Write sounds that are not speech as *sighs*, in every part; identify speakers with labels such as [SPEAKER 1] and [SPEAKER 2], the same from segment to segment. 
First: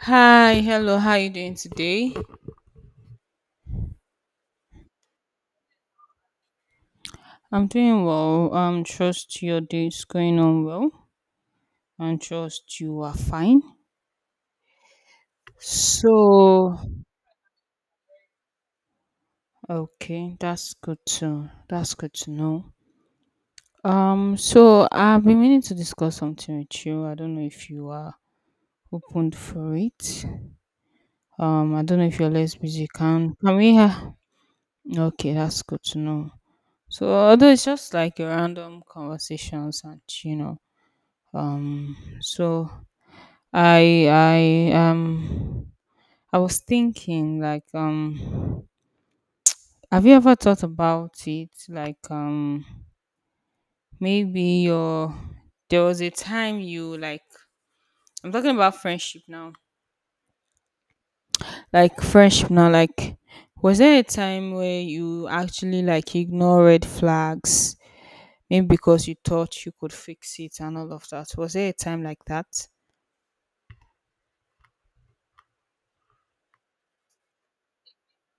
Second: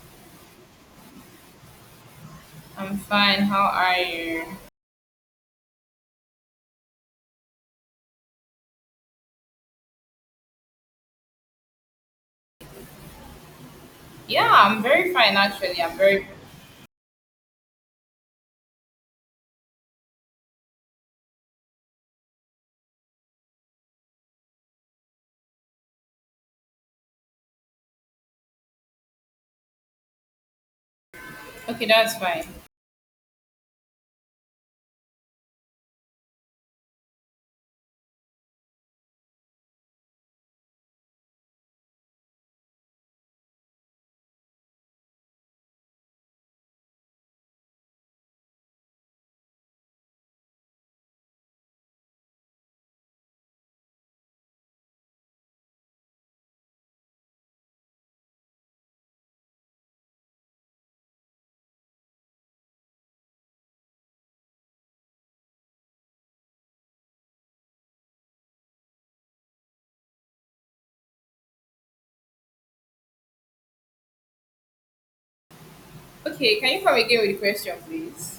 [SPEAKER 1] Hi, hello. How are you doing today?
[SPEAKER 2] I'm fine. How are you?
[SPEAKER 1] I'm doing well. Trust your day is going on well, and trust you are fine.
[SPEAKER 2] Yeah, I'm very fine actually. I'm very
[SPEAKER 1] So, Okay, that's good to know. So I've been meaning to discuss something with you. I don't know if you are open for it. I
[SPEAKER 2] Okay.
[SPEAKER 1] don't know
[SPEAKER 2] That's
[SPEAKER 1] if you're
[SPEAKER 2] fine.
[SPEAKER 1] less busy. Can we? Okay, that's good to know. So although it's just like a random conversations, and so I I um I was thinking, like, have you ever thought about it, like, maybe your there was a time you like. I'm talking about friendship now. Like, friendship now, like, was there a time where you actually, like, ignore red flags maybe because you thought you could fix it and all of that? Was there a time like that?
[SPEAKER 2] Okay, can you come again with the question, please?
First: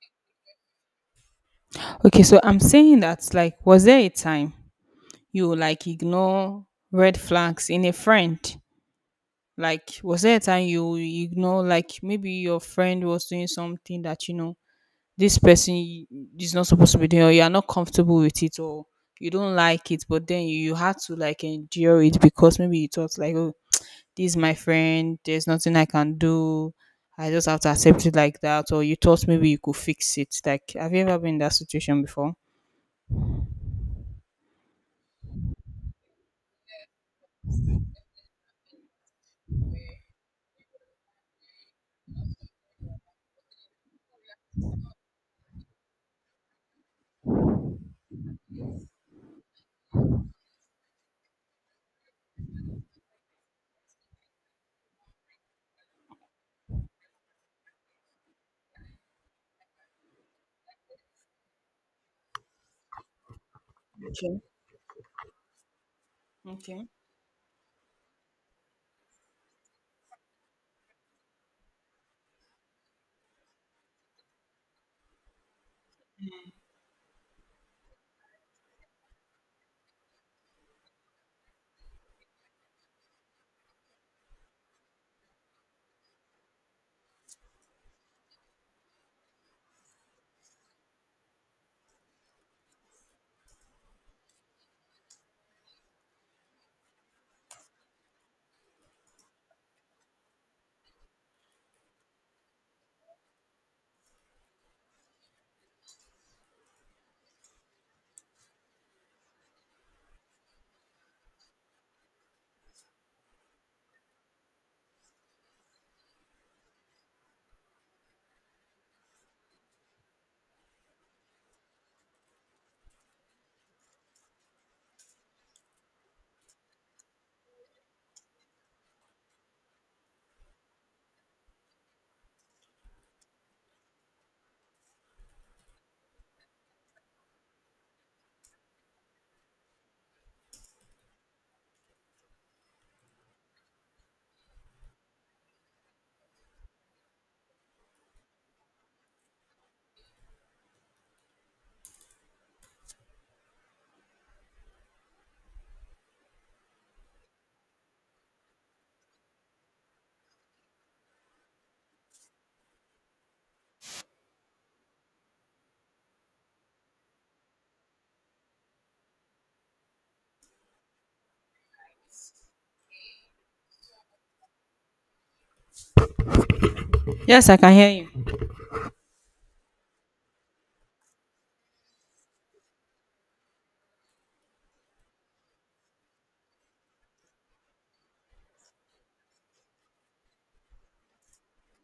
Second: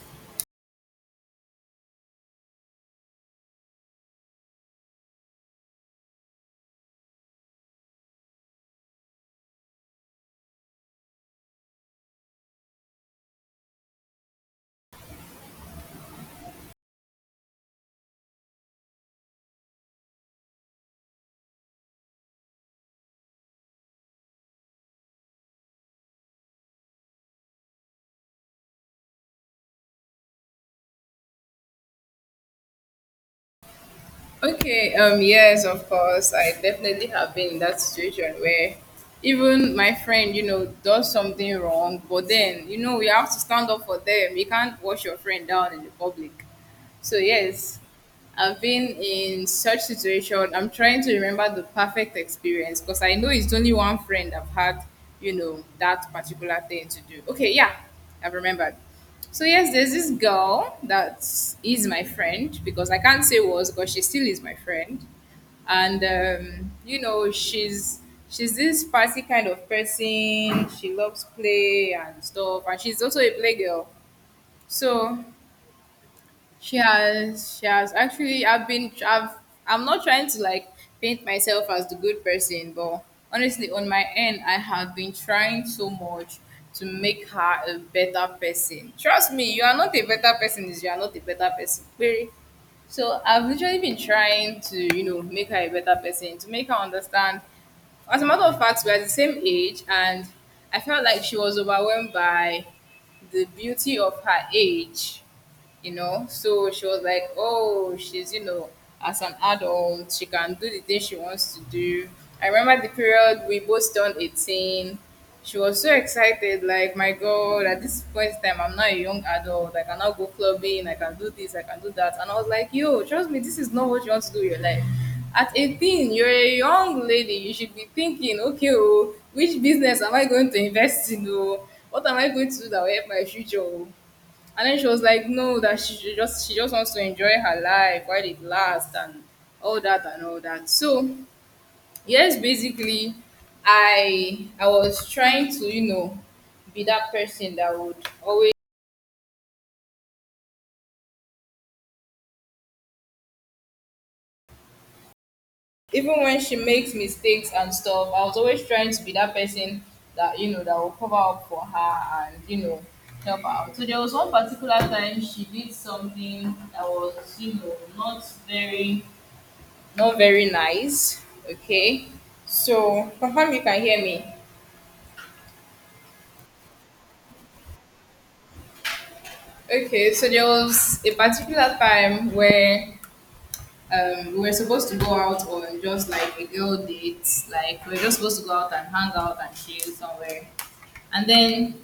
[SPEAKER 1] Okay, so I'm saying that, like, was there a time you, like, ignore red flags in a friend? Like, was there a time you ignore, like, maybe your friend was doing something that you know this person is not supposed to be doing, or you are not comfortable with it, or you don't like it, but then you had to like endure it because maybe you thought, like, oh, this is my friend, there's nothing I can do, I just have to accept it like that, or you thought maybe you could fix it. Like, have you ever been in that situation before?
[SPEAKER 2] Okay. Yes, of course. I definitely have been in that situation where even my friend does something wrong, but then you know we have to stand up for them. You can't wash your friend down in the public. So yes, I've been in such situation. I'm trying to remember the perfect experience because I know it's only one friend I've had, that particular thing to do. Okay, yeah, I've remembered. So yes, there's this girl that is my friend because I can't say was because she still
[SPEAKER 1] Okay.
[SPEAKER 2] is my friend, and
[SPEAKER 1] Okay.
[SPEAKER 2] you know she's this party kind of person. She loves play and stuff, and she's also a playgirl. So she has actually. I'm not trying to like paint myself as the good person, but honestly, on my end, I have been trying so much to make her a better person. Trust me, you are not a better person if you are not a better person. Period. So I've literally been trying to make her a better person, to make her understand. As a matter of fact, we're the same age, and I felt like she was overwhelmed by the beauty of her age. So she was like, oh, she's as an adult, she can do the thing she wants to do. I remember the period we both turned 18. She was so excited, like, my God, at this point in time, I'm not a young adult. Like, I cannot go clubbing. I can do this. I can do that. And I was like, yo, trust me, this is not what you want to do with your life. At 18, you're a young lady. You should be thinking, okay, oh, which business am I going to invest in? Oh, what am I going to do that will help my future? Oh? And then she was like, no, that she just wants to enjoy her life while it lasts and all that and all that. So yes, basically, I was trying to be that person that would always even when she makes mistakes and stuff, I was always trying to be that person that, that will cover up for her and help out. So there was one particular time she did something that was not very nice. Okay. So confirm you can hear me.
[SPEAKER 1] Yes, I can hear you.
[SPEAKER 2] Okay, so there was a particular time where we were supposed to go out on just like a girl date. Like we were just supposed to go out and hang out and chill somewhere. And then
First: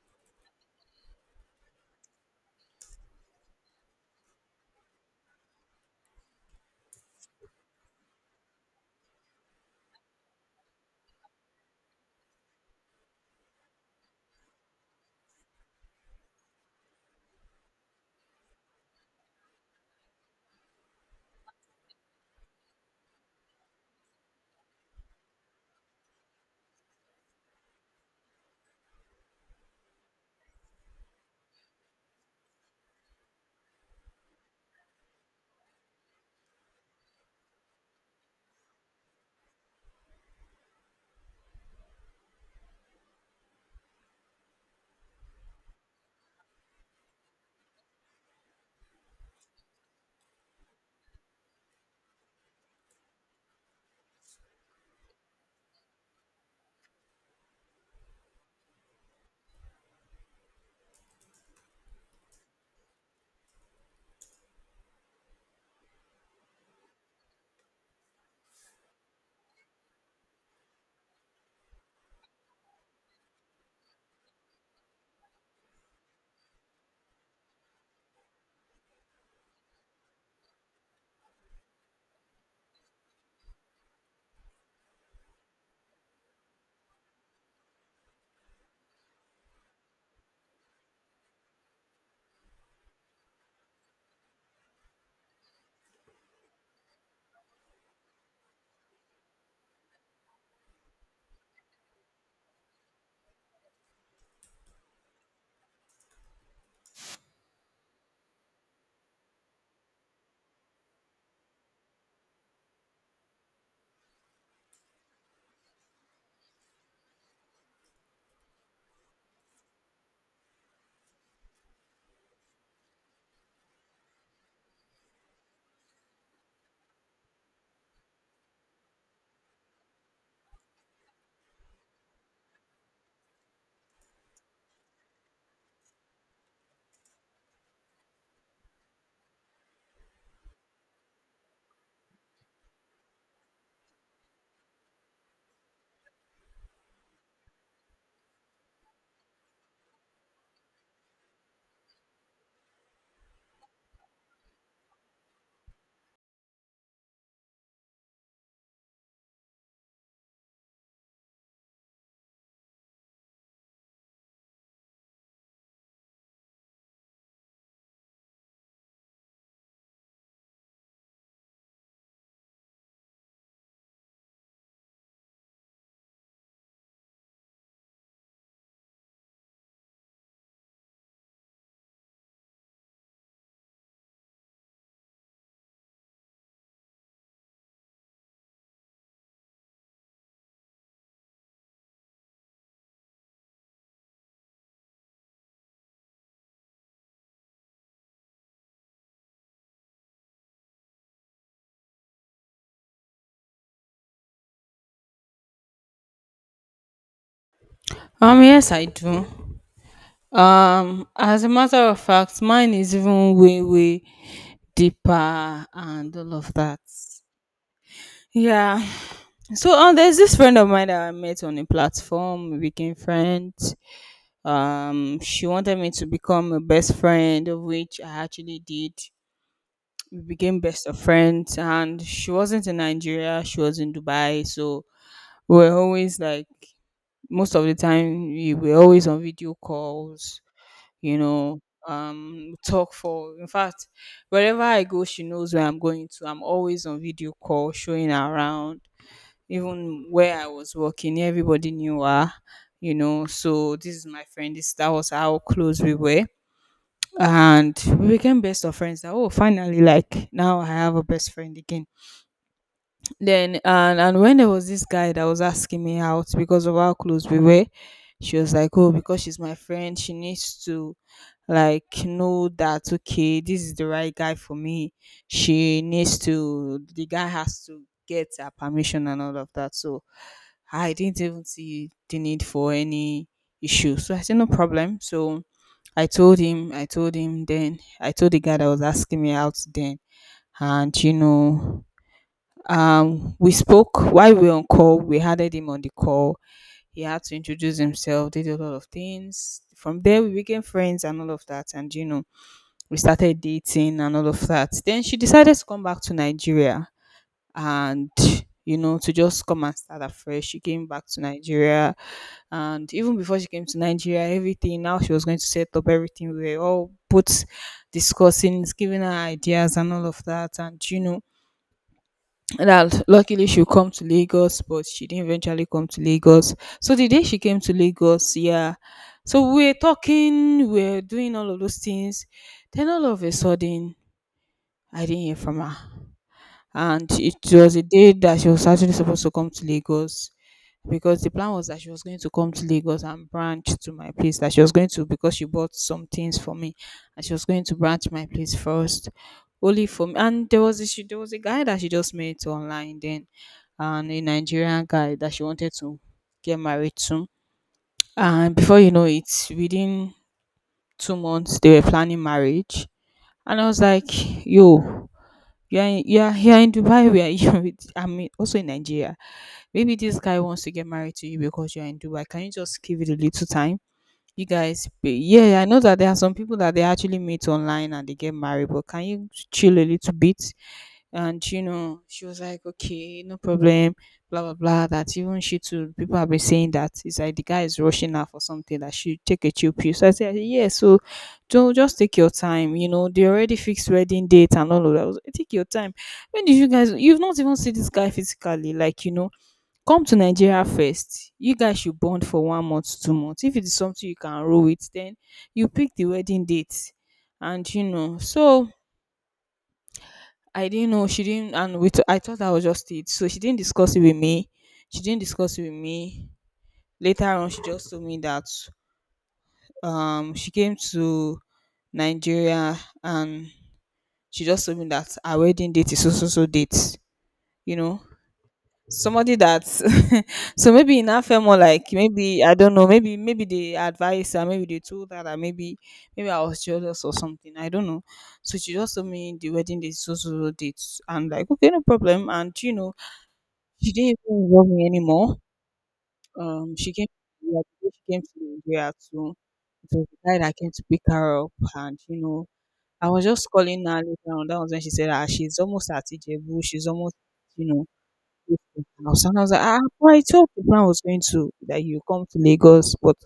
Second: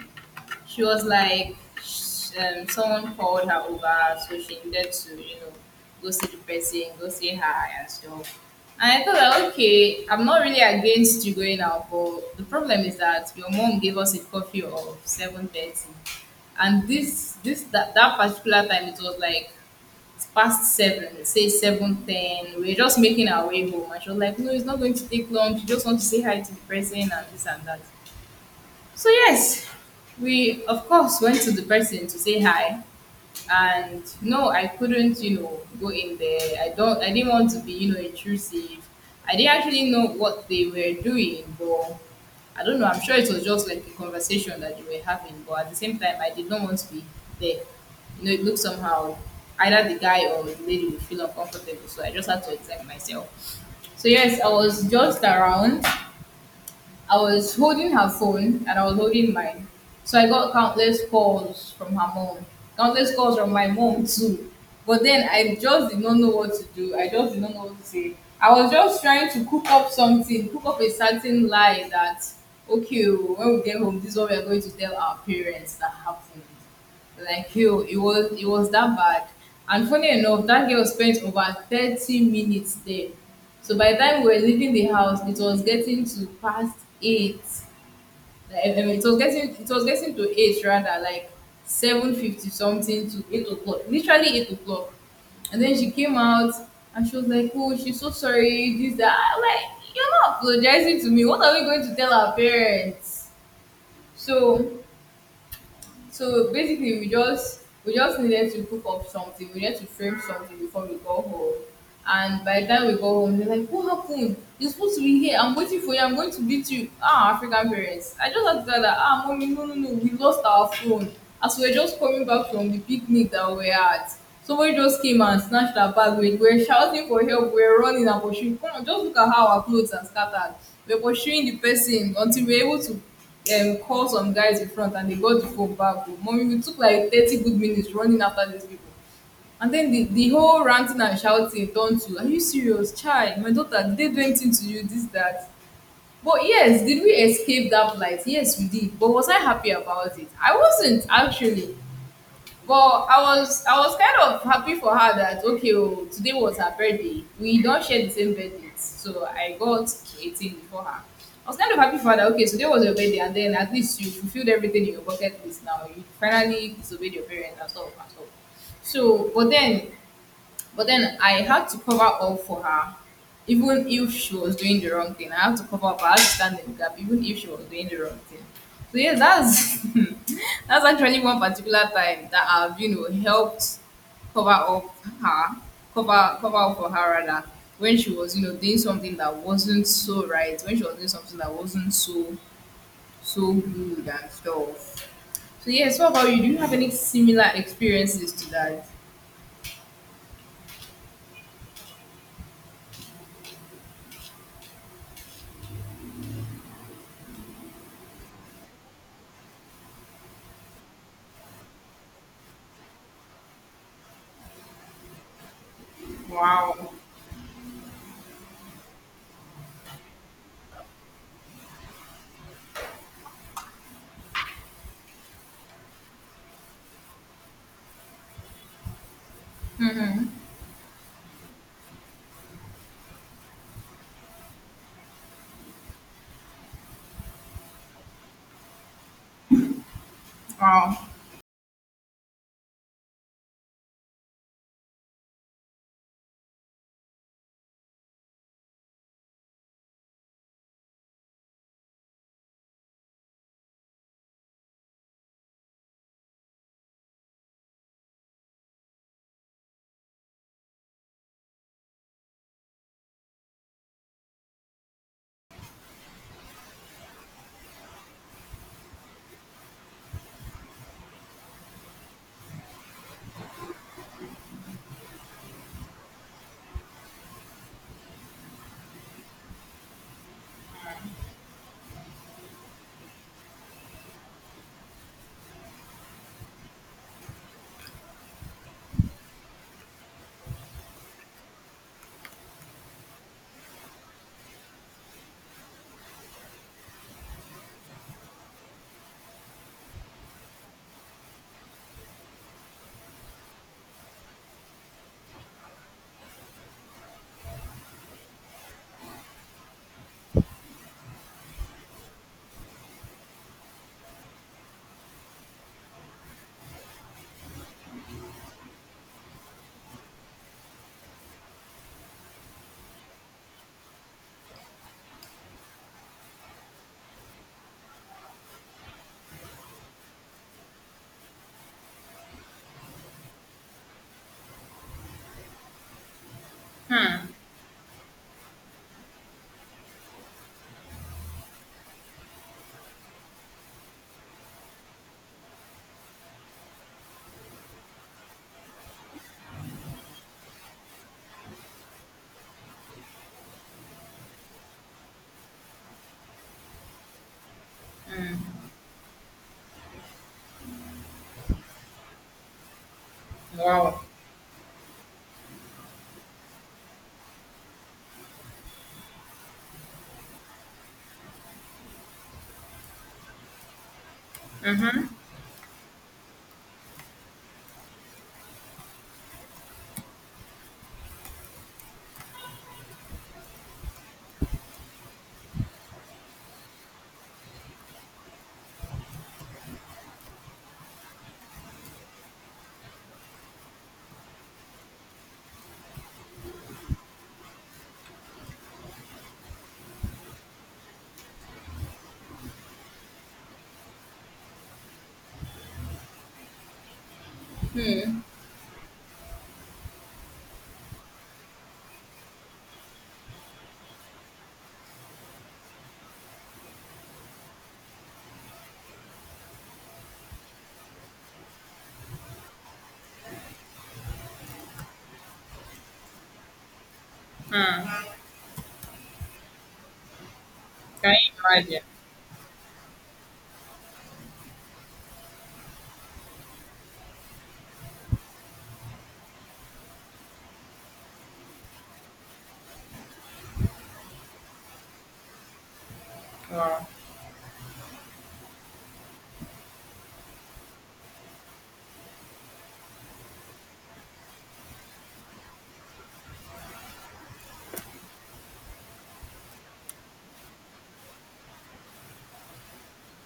[SPEAKER 2] she was like, someone called her over, so she needed to go see the person, go say hi and stuff. And I thought, that, okay, I'm not really against you going out, but the problem is that your mom gave us a curfew of 7:30, and that particular time it was like it's past seven, say 7:10. We're just making our way home, and she was like, "No, it's not going to take long. She just wants to say hi to the person and this and that." So yes, we of course went to the person to say hi, and no, I couldn't go in there. I didn't want to be intrusive. I didn't actually know what they were doing, but I don't know. I'm sure it was just like a conversation that they were having, but at the same time, I did not want to be there. It looked somehow either the guy or the lady would feel uncomfortable, so I just had to exempt myself. So yes, I was holding her phone and I was holding mine. So I got countless calls from her mom, countless calls from my mom too. But then I just did not know what to do. I just did not know what to say. I was just trying to cook up something, cook up a certain lie that, okay, oh, when we get home, this is what we are going to tell our parents that happened. Like you, it was that bad. And funny enough, that girl spent over 30 minutes there. So by the time we were leaving the house, it was getting to past eight. Like, it was getting to eight rather, like 7:50 something to 8 o'clock. Literally 8 o'clock. And then she came out and she was like, oh, she's so sorry, this, that. I'm like, you're not apologizing to me. What are we going to tell our parents? So basically, we just needed to cook up something. We needed to frame something before we go home. And by the time we go home, they're like, "What happened? You're supposed to be here. I'm waiting for you. I'm going to beat you." Ah, African parents. I just had to tell that. Ah, mommy, no, no, no. We lost our phone as we were just coming back from the picnic that we were at. Somebody just came and snatched our bag. We were shouting for help. We were running and pursuing. Come on, just look at how our clothes are scattered. We were pursuing the person until we were able to call some guys in front and they got the phone back. Oh. Mommy, we took like 30 good minutes running after these people. And then the whole ranting and shouting turned to, are you serious? Child? My daughter, did they do anything to you? This, that. But yes, did we escape that plight? Yes, we did. But was I happy about it? I wasn't actually. But I was kind of happy for her that okay, oh, today was her birthday. We don't share the same birthdays, so I got 18 for her. I was kind of happy for her that okay, today was your birthday, and then at least you fulfilled everything in your bucket list. Now you finally disobeyed your parents and stuff and stuff. So, but then I had to cover up for her, even if she was doing the wrong thing. I had to cover up. I had to stand in the gap, even if she was doing the wrong thing. So yeah, that's *laughs* that's actually one particular time that I've you know helped cover up her, cover up for her rather when she was you know doing something that wasn't so right, when she was doing something that wasn't so good and stuff. So yes, what about you? Do you have any similar experiences to that?
[SPEAKER 1] Yes, I do. As a matter of fact, mine is even way, way deeper and all of that.
[SPEAKER 2] Wow,
[SPEAKER 1] Yeah. So, there's this friend of mine that I met on a platform. We became friends. She wanted me to become a best friend, of which I actually did. We became best of friends, and she wasn't in Nigeria. She was in Dubai. So we were always like, most of the time we were always on video calls,
[SPEAKER 2] wow.
[SPEAKER 1] you know, talk for. In fact, wherever I go, she knows where I'm going to. I'm always on video call, showing her around. Even where I was working, everybody knew her. So this is my friend. This that was how close we were, and we became best of friends. That, oh, finally, like, now I have a best friend again, then and when there was this guy that was asking me out because of how close we were, she was like, "Oh, because she's my friend, she needs to, like, know that okay, this is the right guy for me. She needs to. The guy has to get her permission and all of that." So I didn't even see the need for any issue. So I said, no problem. So I told him then, I told the guy that was asking me out then. And, we spoke while we were on call. We had him on the call. He had to introduce himself, did a lot of things. From there, we became friends and all of that. And, we started dating and all of that. Then she decided to come back to Nigeria, and, to just come and start afresh. She came back to Nigeria, and even before she came to Nigeria, everything now she was going to set up everything. We were all both discussing, giving her ideas and all of that, and that luckily she'll come to Lagos, but she didn't eventually come to Lagos. So the day she came to Lagos, yeah. So we were talking, we were doing all of those things. Then all of a sudden, I didn't hear from her, and
[SPEAKER 2] Hmm.
[SPEAKER 1] it was a day that she was actually supposed to come to Lagos, because the plan was that she was going to come to Lagos and branch to my place, that she was going to, because she bought some things for me, and she was going to branch my place first, only for me. And there was a guy that she just met online then, and a Nigerian guy that she wanted to get married to. And before you know it, within 2 months they were planning marriage. And I was
[SPEAKER 2] Wow.
[SPEAKER 1] like, yo, you are here in Dubai. *laughs* We are here with, I mean, also in Nigeria. Maybe this guy wants to get married to you because you are in Dubai. Can you just give it a little time? You guys, be-
[SPEAKER 2] Mm-hmm.
[SPEAKER 1] yeah, I know that there are some people that they actually meet online and they get married, but can you chill a little bit? And she was like, okay, no problem, blah blah blah, that even she too, people have been saying that it's like the guy is rushing her for something, that she take a chill pill. So I said, yeah. So don't, just take your time, they already fixed wedding date and all of that. I was like, take your time, when did you've not even seen this guy physically, like, come to Nigeria first. You guys should bond for 1 month, 2 months, if it is something you can roll with, then you pick the wedding date. And so I didn't know she didn't, and I thought that was just it. So she didn't discuss it with me. She didn't discuss it with me. Later on, she just told me that she came to Nigeria, and she just told me that our wedding date is so so so date. You know,
[SPEAKER 2] Mm.
[SPEAKER 1] somebody that *laughs* so maybe in
[SPEAKER 2] Can
[SPEAKER 1] that
[SPEAKER 2] you
[SPEAKER 1] felt more
[SPEAKER 2] imagine?
[SPEAKER 1] like maybe, I don't know, maybe they advised her, maybe they told her that maybe, I was jealous or something, I don't know. So she just told me the wedding date is so so so date, and like, okay, no problem. And she didn't even love me anymore.
[SPEAKER 2] Wow.
[SPEAKER 1] She came, yeah, the day she came to Nigeria too. It was the guy that came to pick her up, and I was just calling her later on. That was when she said, "Ah, she's almost at Ijebu. She's almost, you know." This thing House. And I was like, ah, well, I thought the plan was going to that you come to Lagos, but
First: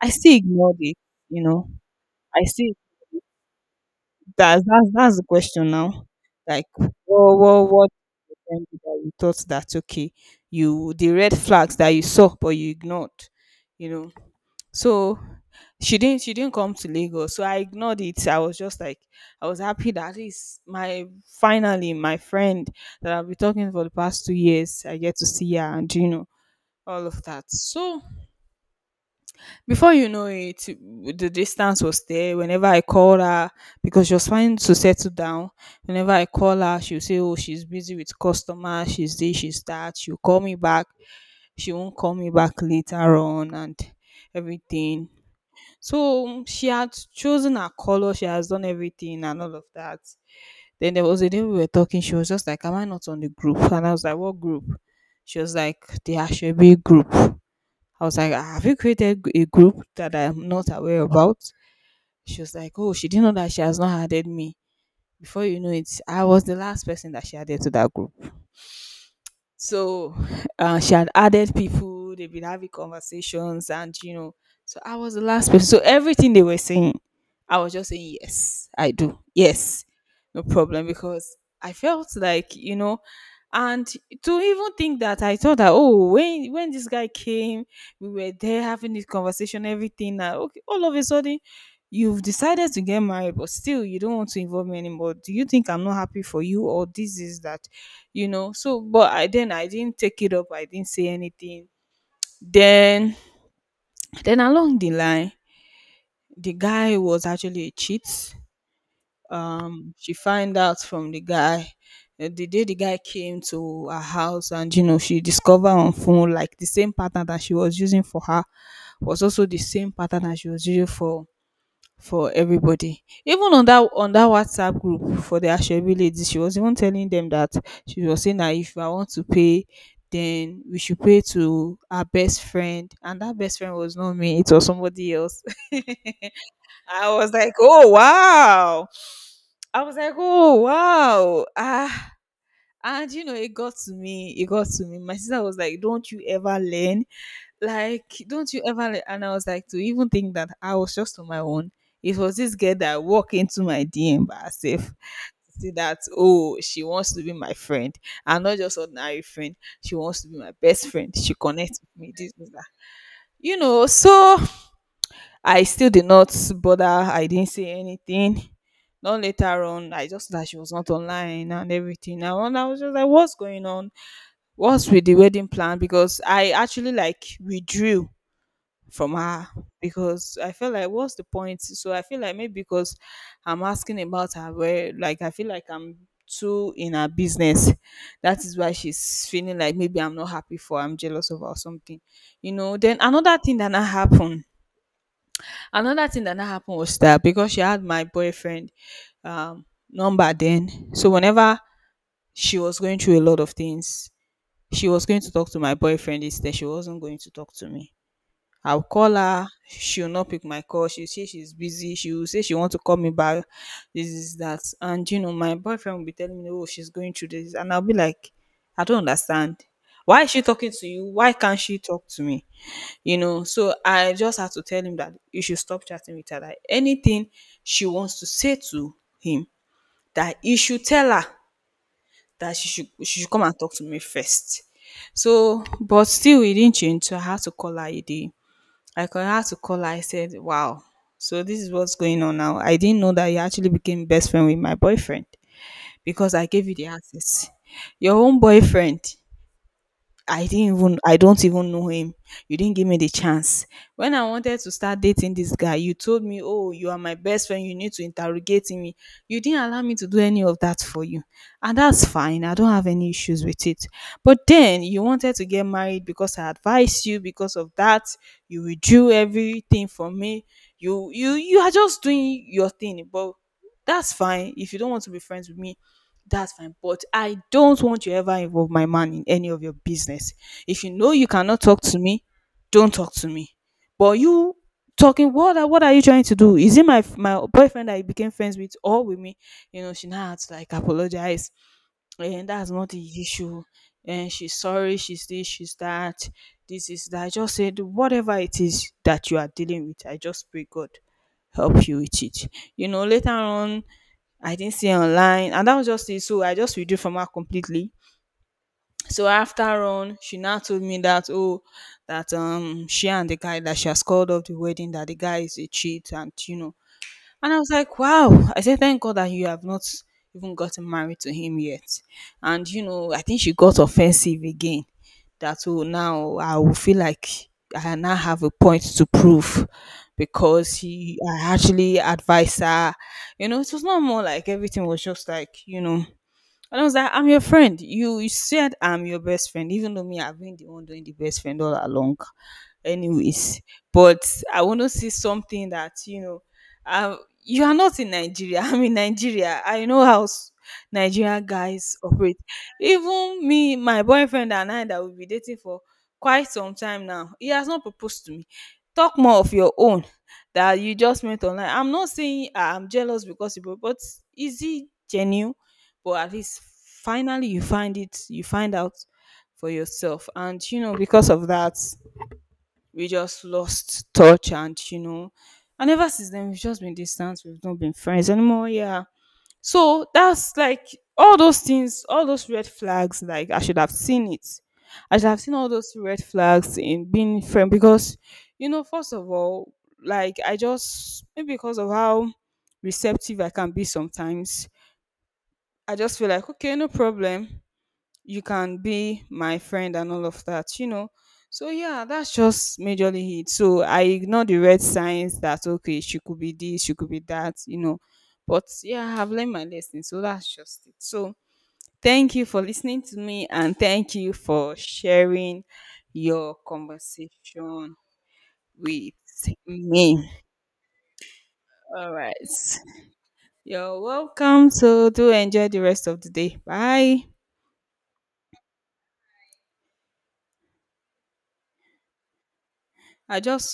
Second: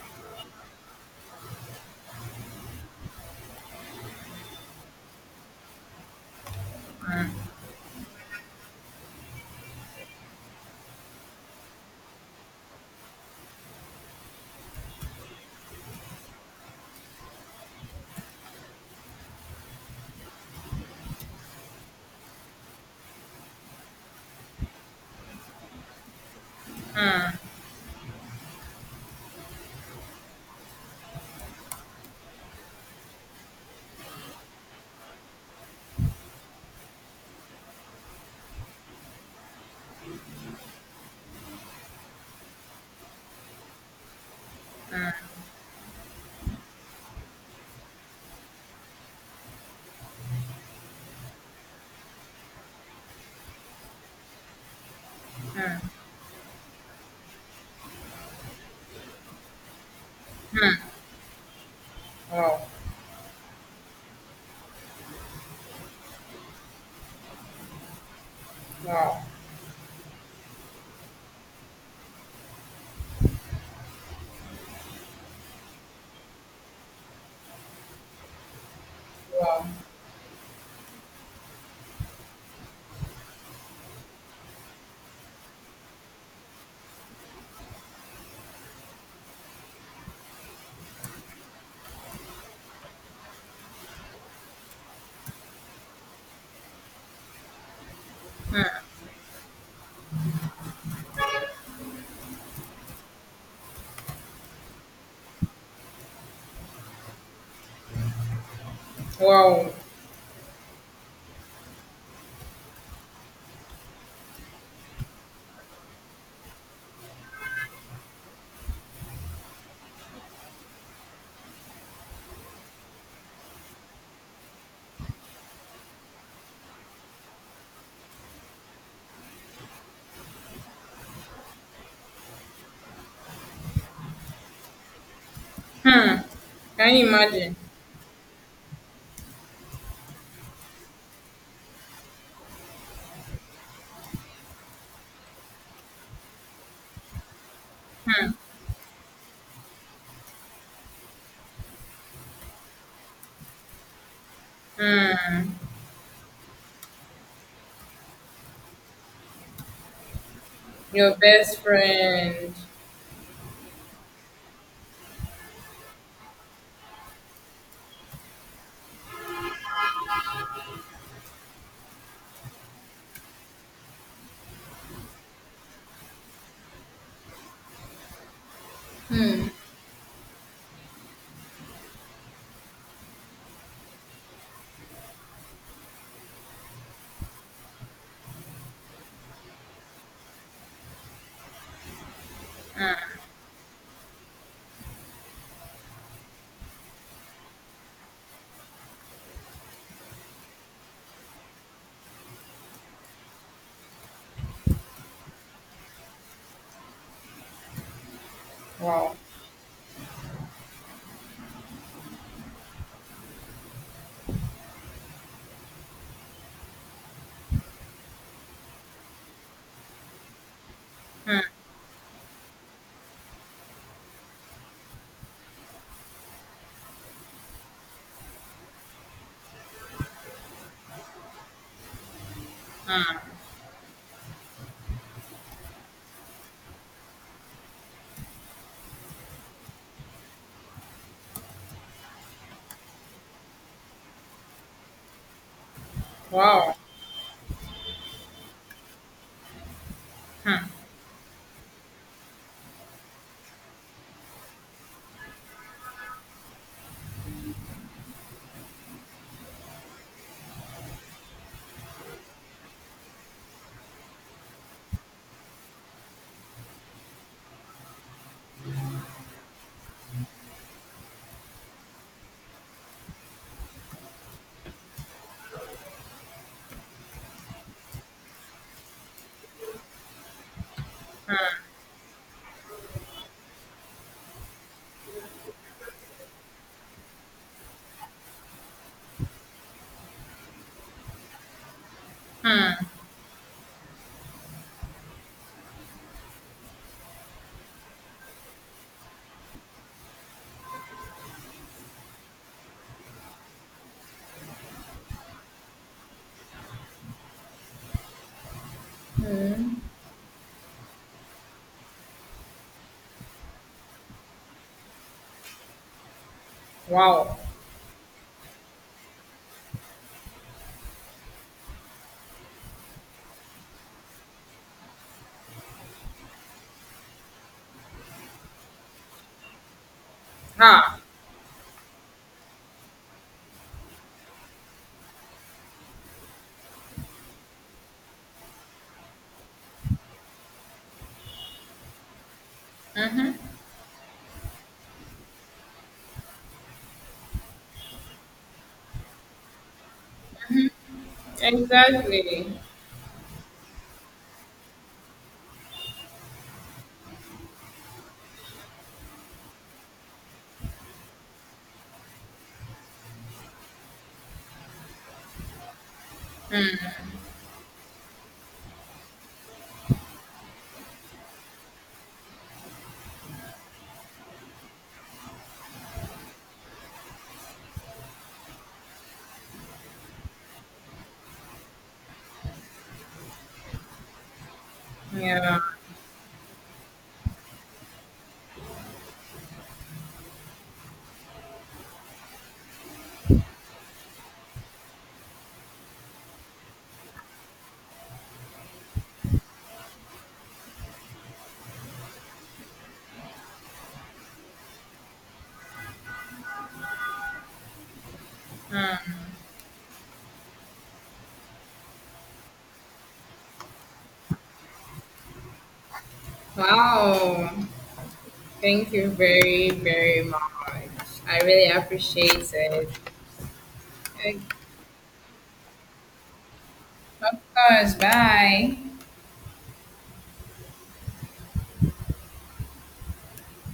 [SPEAKER 1] I still ignored it. You know, I still. That's the question now. Like, what event that you thought that okay, you the red flags that you saw but you ignored, you know. So she didn't come to Lagos, so I ignored it. I was just like, I was happy that at least my, finally, my friend that I've been talking for the past 2 years, I get to see her and all of that. So before you know it, the distance was there. Whenever I call her, because she was trying to settle down, whenever I call her, she'll say, oh, she's busy with customer, she's this, she's that. She'll call me back. She won't call me back later on and everything. So she had chosen her color, she has done everything and all of that. Then there was a day we were talking, she was just like, am I not on the group? And I was like, what group? She was
[SPEAKER 2] Mm.
[SPEAKER 1] like, the Ashebe group. I was like, "Ah, have you created a group that I'm not aware about? She was
[SPEAKER 2] Wow.
[SPEAKER 1] like, oh, she didn't know that she has not added me. Before you know it, I was the last person that she added to that group.
[SPEAKER 2] Wow.
[SPEAKER 1] So *sighs* she had added people, they've been having conversations, and so I was the last person. So everything they were saying, I was just saying, yes, I do.
[SPEAKER 2] Wow.
[SPEAKER 1] Yes, no problem. Because I felt like, and to even think that I thought that, oh, when this guy came, we were there having this conversation, everything, okay, all of a sudden, you've decided to get married, but still you don't want to involve me anymore. Do you think I'm not happy for you, or this is that,
[SPEAKER 2] Mm.
[SPEAKER 1] so but I, then I didn't take it up, I didn't say anything. Then then along the line, the guy was actually a cheat.
[SPEAKER 2] Wow.
[SPEAKER 1] She find out from the guy, the day the guy came to her house. And she discovered on phone like the same pattern that she was using for her was also the same pattern that she was using for everybody. Even on that WhatsApp group for the Ashebi ladies, she was even telling them that she was saying that if I want to pay, then we should pay to our best friend. And that best friend was not me, it was somebody else.
[SPEAKER 2] Hmm.
[SPEAKER 1] *laughs*
[SPEAKER 2] Can you
[SPEAKER 1] I was like,
[SPEAKER 2] imagine?
[SPEAKER 1] oh wow. I was like, oh wow. Ah, and you know, it got to me. It got to me. My sister was like, "Don't you ever learn? Like, don't you ever like," and I was like, to even think that I was just on my own. It was this girl that walked into my DM by herself to
[SPEAKER 2] Hmm.
[SPEAKER 1] see that, oh, she wants to be my friend and not just ordinary friend. She wants to be my best friend.
[SPEAKER 2] Your
[SPEAKER 1] She
[SPEAKER 2] best
[SPEAKER 1] connects with me. This is
[SPEAKER 2] friend.
[SPEAKER 1] that. You know, so I still did not bother. I didn't say anything. Not later on, I just that she was not online and everything, and I was just like, what's going on? What's with the wedding plan? Because I actually like withdrew from her because I feel like what's the point? So I feel like maybe because I'm asking about her where like I feel like I'm too in her business. That is why she's feeling like maybe I'm not happy for, I'm jealous of her or something. You know, then another thing that not happened. Another thing that not happened was that because she had my boyfriend um number then. So whenever she was going through a lot of things, she was going to talk to my boyfriend instead. She wasn't going to talk to me. I'll call
[SPEAKER 2] Wow.
[SPEAKER 1] her, she'll not pick my call. She'll say she's busy. She'll say she wants to call me back. This is that. And you know, my boyfriend will be telling me, "Oh, she's going through this." And I'll be like, I don't understand. Why is she talking to you? Why can't she talk to me? You know, so I just had to tell him that you should stop chatting with her. That anything she wants to say to him, that he should tell her that she should come and talk to me first. So, but still, he didn't change. So I had to call her a day. I call, had to call her. I said, "Wow, so this is what's going on now. I didn't know that you actually became best friend with my boyfriend because I gave you
[SPEAKER 2] Wow.
[SPEAKER 1] the access. Your own boyfriend, I
[SPEAKER 2] Hmm.
[SPEAKER 1] didn't even, I don't even know him. You didn't give me the chance. When I wanted to start dating this guy, you told me, 'Oh, you are my best friend. You need to interrogate me.' You didn't allow me to do any of that for you. And that's fine. I don't have any issues with it. But then you wanted to get married because I advised you, because of that. You withdrew everything from me. You are just doing your thing, but that's fine. If you don't want to be friends with me, that's fine. But I don't want you ever involve my man in any of your business. If you know you cannot talk to me, don't talk to me. But you talking, what are you trying to do? Is it my boyfriend that you became friends with or with me?" You know, she now had to like apologize, and that's not the issue, and she's sorry, she's this, she's that, this is that. I just said, whatever it is that you are dealing with, I just pray God help you with it. You know, later on, I didn't see her online, and that was just it. So I just withdrew from her completely. So after on, she now told me that, oh, that she and the guy that she has called off the wedding, that the guy is a cheat, and you know,
[SPEAKER 2] Wow.
[SPEAKER 1] and I was like, wow. I said, thank God that you have not even gotten married to him yet. And, you know, I think she got offensive again. That, oh, now I will feel like I now have a point to prove because
[SPEAKER 2] Ha.
[SPEAKER 1] he, I actually advised her. You know, it was not more like everything was just like, you know, and I was like, I'm your friend. You said I'm your best friend, even though me, I've been the one doing the best friend all along.
[SPEAKER 2] Mm-hmm.
[SPEAKER 1] Anyways, but I want to see something that, you know, uh, you are not in Nigeria. *laughs* I'm in Nigeria. I know how Nigeria guys operate.
[SPEAKER 2] Exactly.
[SPEAKER 1] Even me, my boyfriend, and I that we've been dating for quite some time now, he has not proposed to me. Talk more of your own that you just met online. I'm not saying, "Ah, I'm jealous because you proposed. Is he genuine?" But at least finally you find it, you find out for yourself. And you know, because of that, we just lost touch, and you know, and ever since then, we've just been distant. We've not been friends anymore, yeah. So that's like, all those things, all those red flags, like I should have seen it. I should have seen
[SPEAKER 2] Yeah.
[SPEAKER 1] all those red flags in being friend. Because, you know, first of all, like I just, maybe because of how receptive I can be sometimes, I just feel like, okay, no problem, you can be my friend and all of that, you know. So yeah, that's just majorly it. So I ignore the red signs that, okay, she could be this, she could be that, you know. But yeah, I've learned my lesson. So that's just it. So thank you for listening to me and thank you for sharing your
[SPEAKER 2] Wow.
[SPEAKER 1] conversation
[SPEAKER 2] Thank you
[SPEAKER 1] with
[SPEAKER 2] very, very
[SPEAKER 1] me.
[SPEAKER 2] much. I really
[SPEAKER 1] All right.
[SPEAKER 2] appreciate it.
[SPEAKER 1] You're welcome. So do enjoy the rest of the day. Bye.
[SPEAKER 2] Of course. Bye.
[SPEAKER 1] I just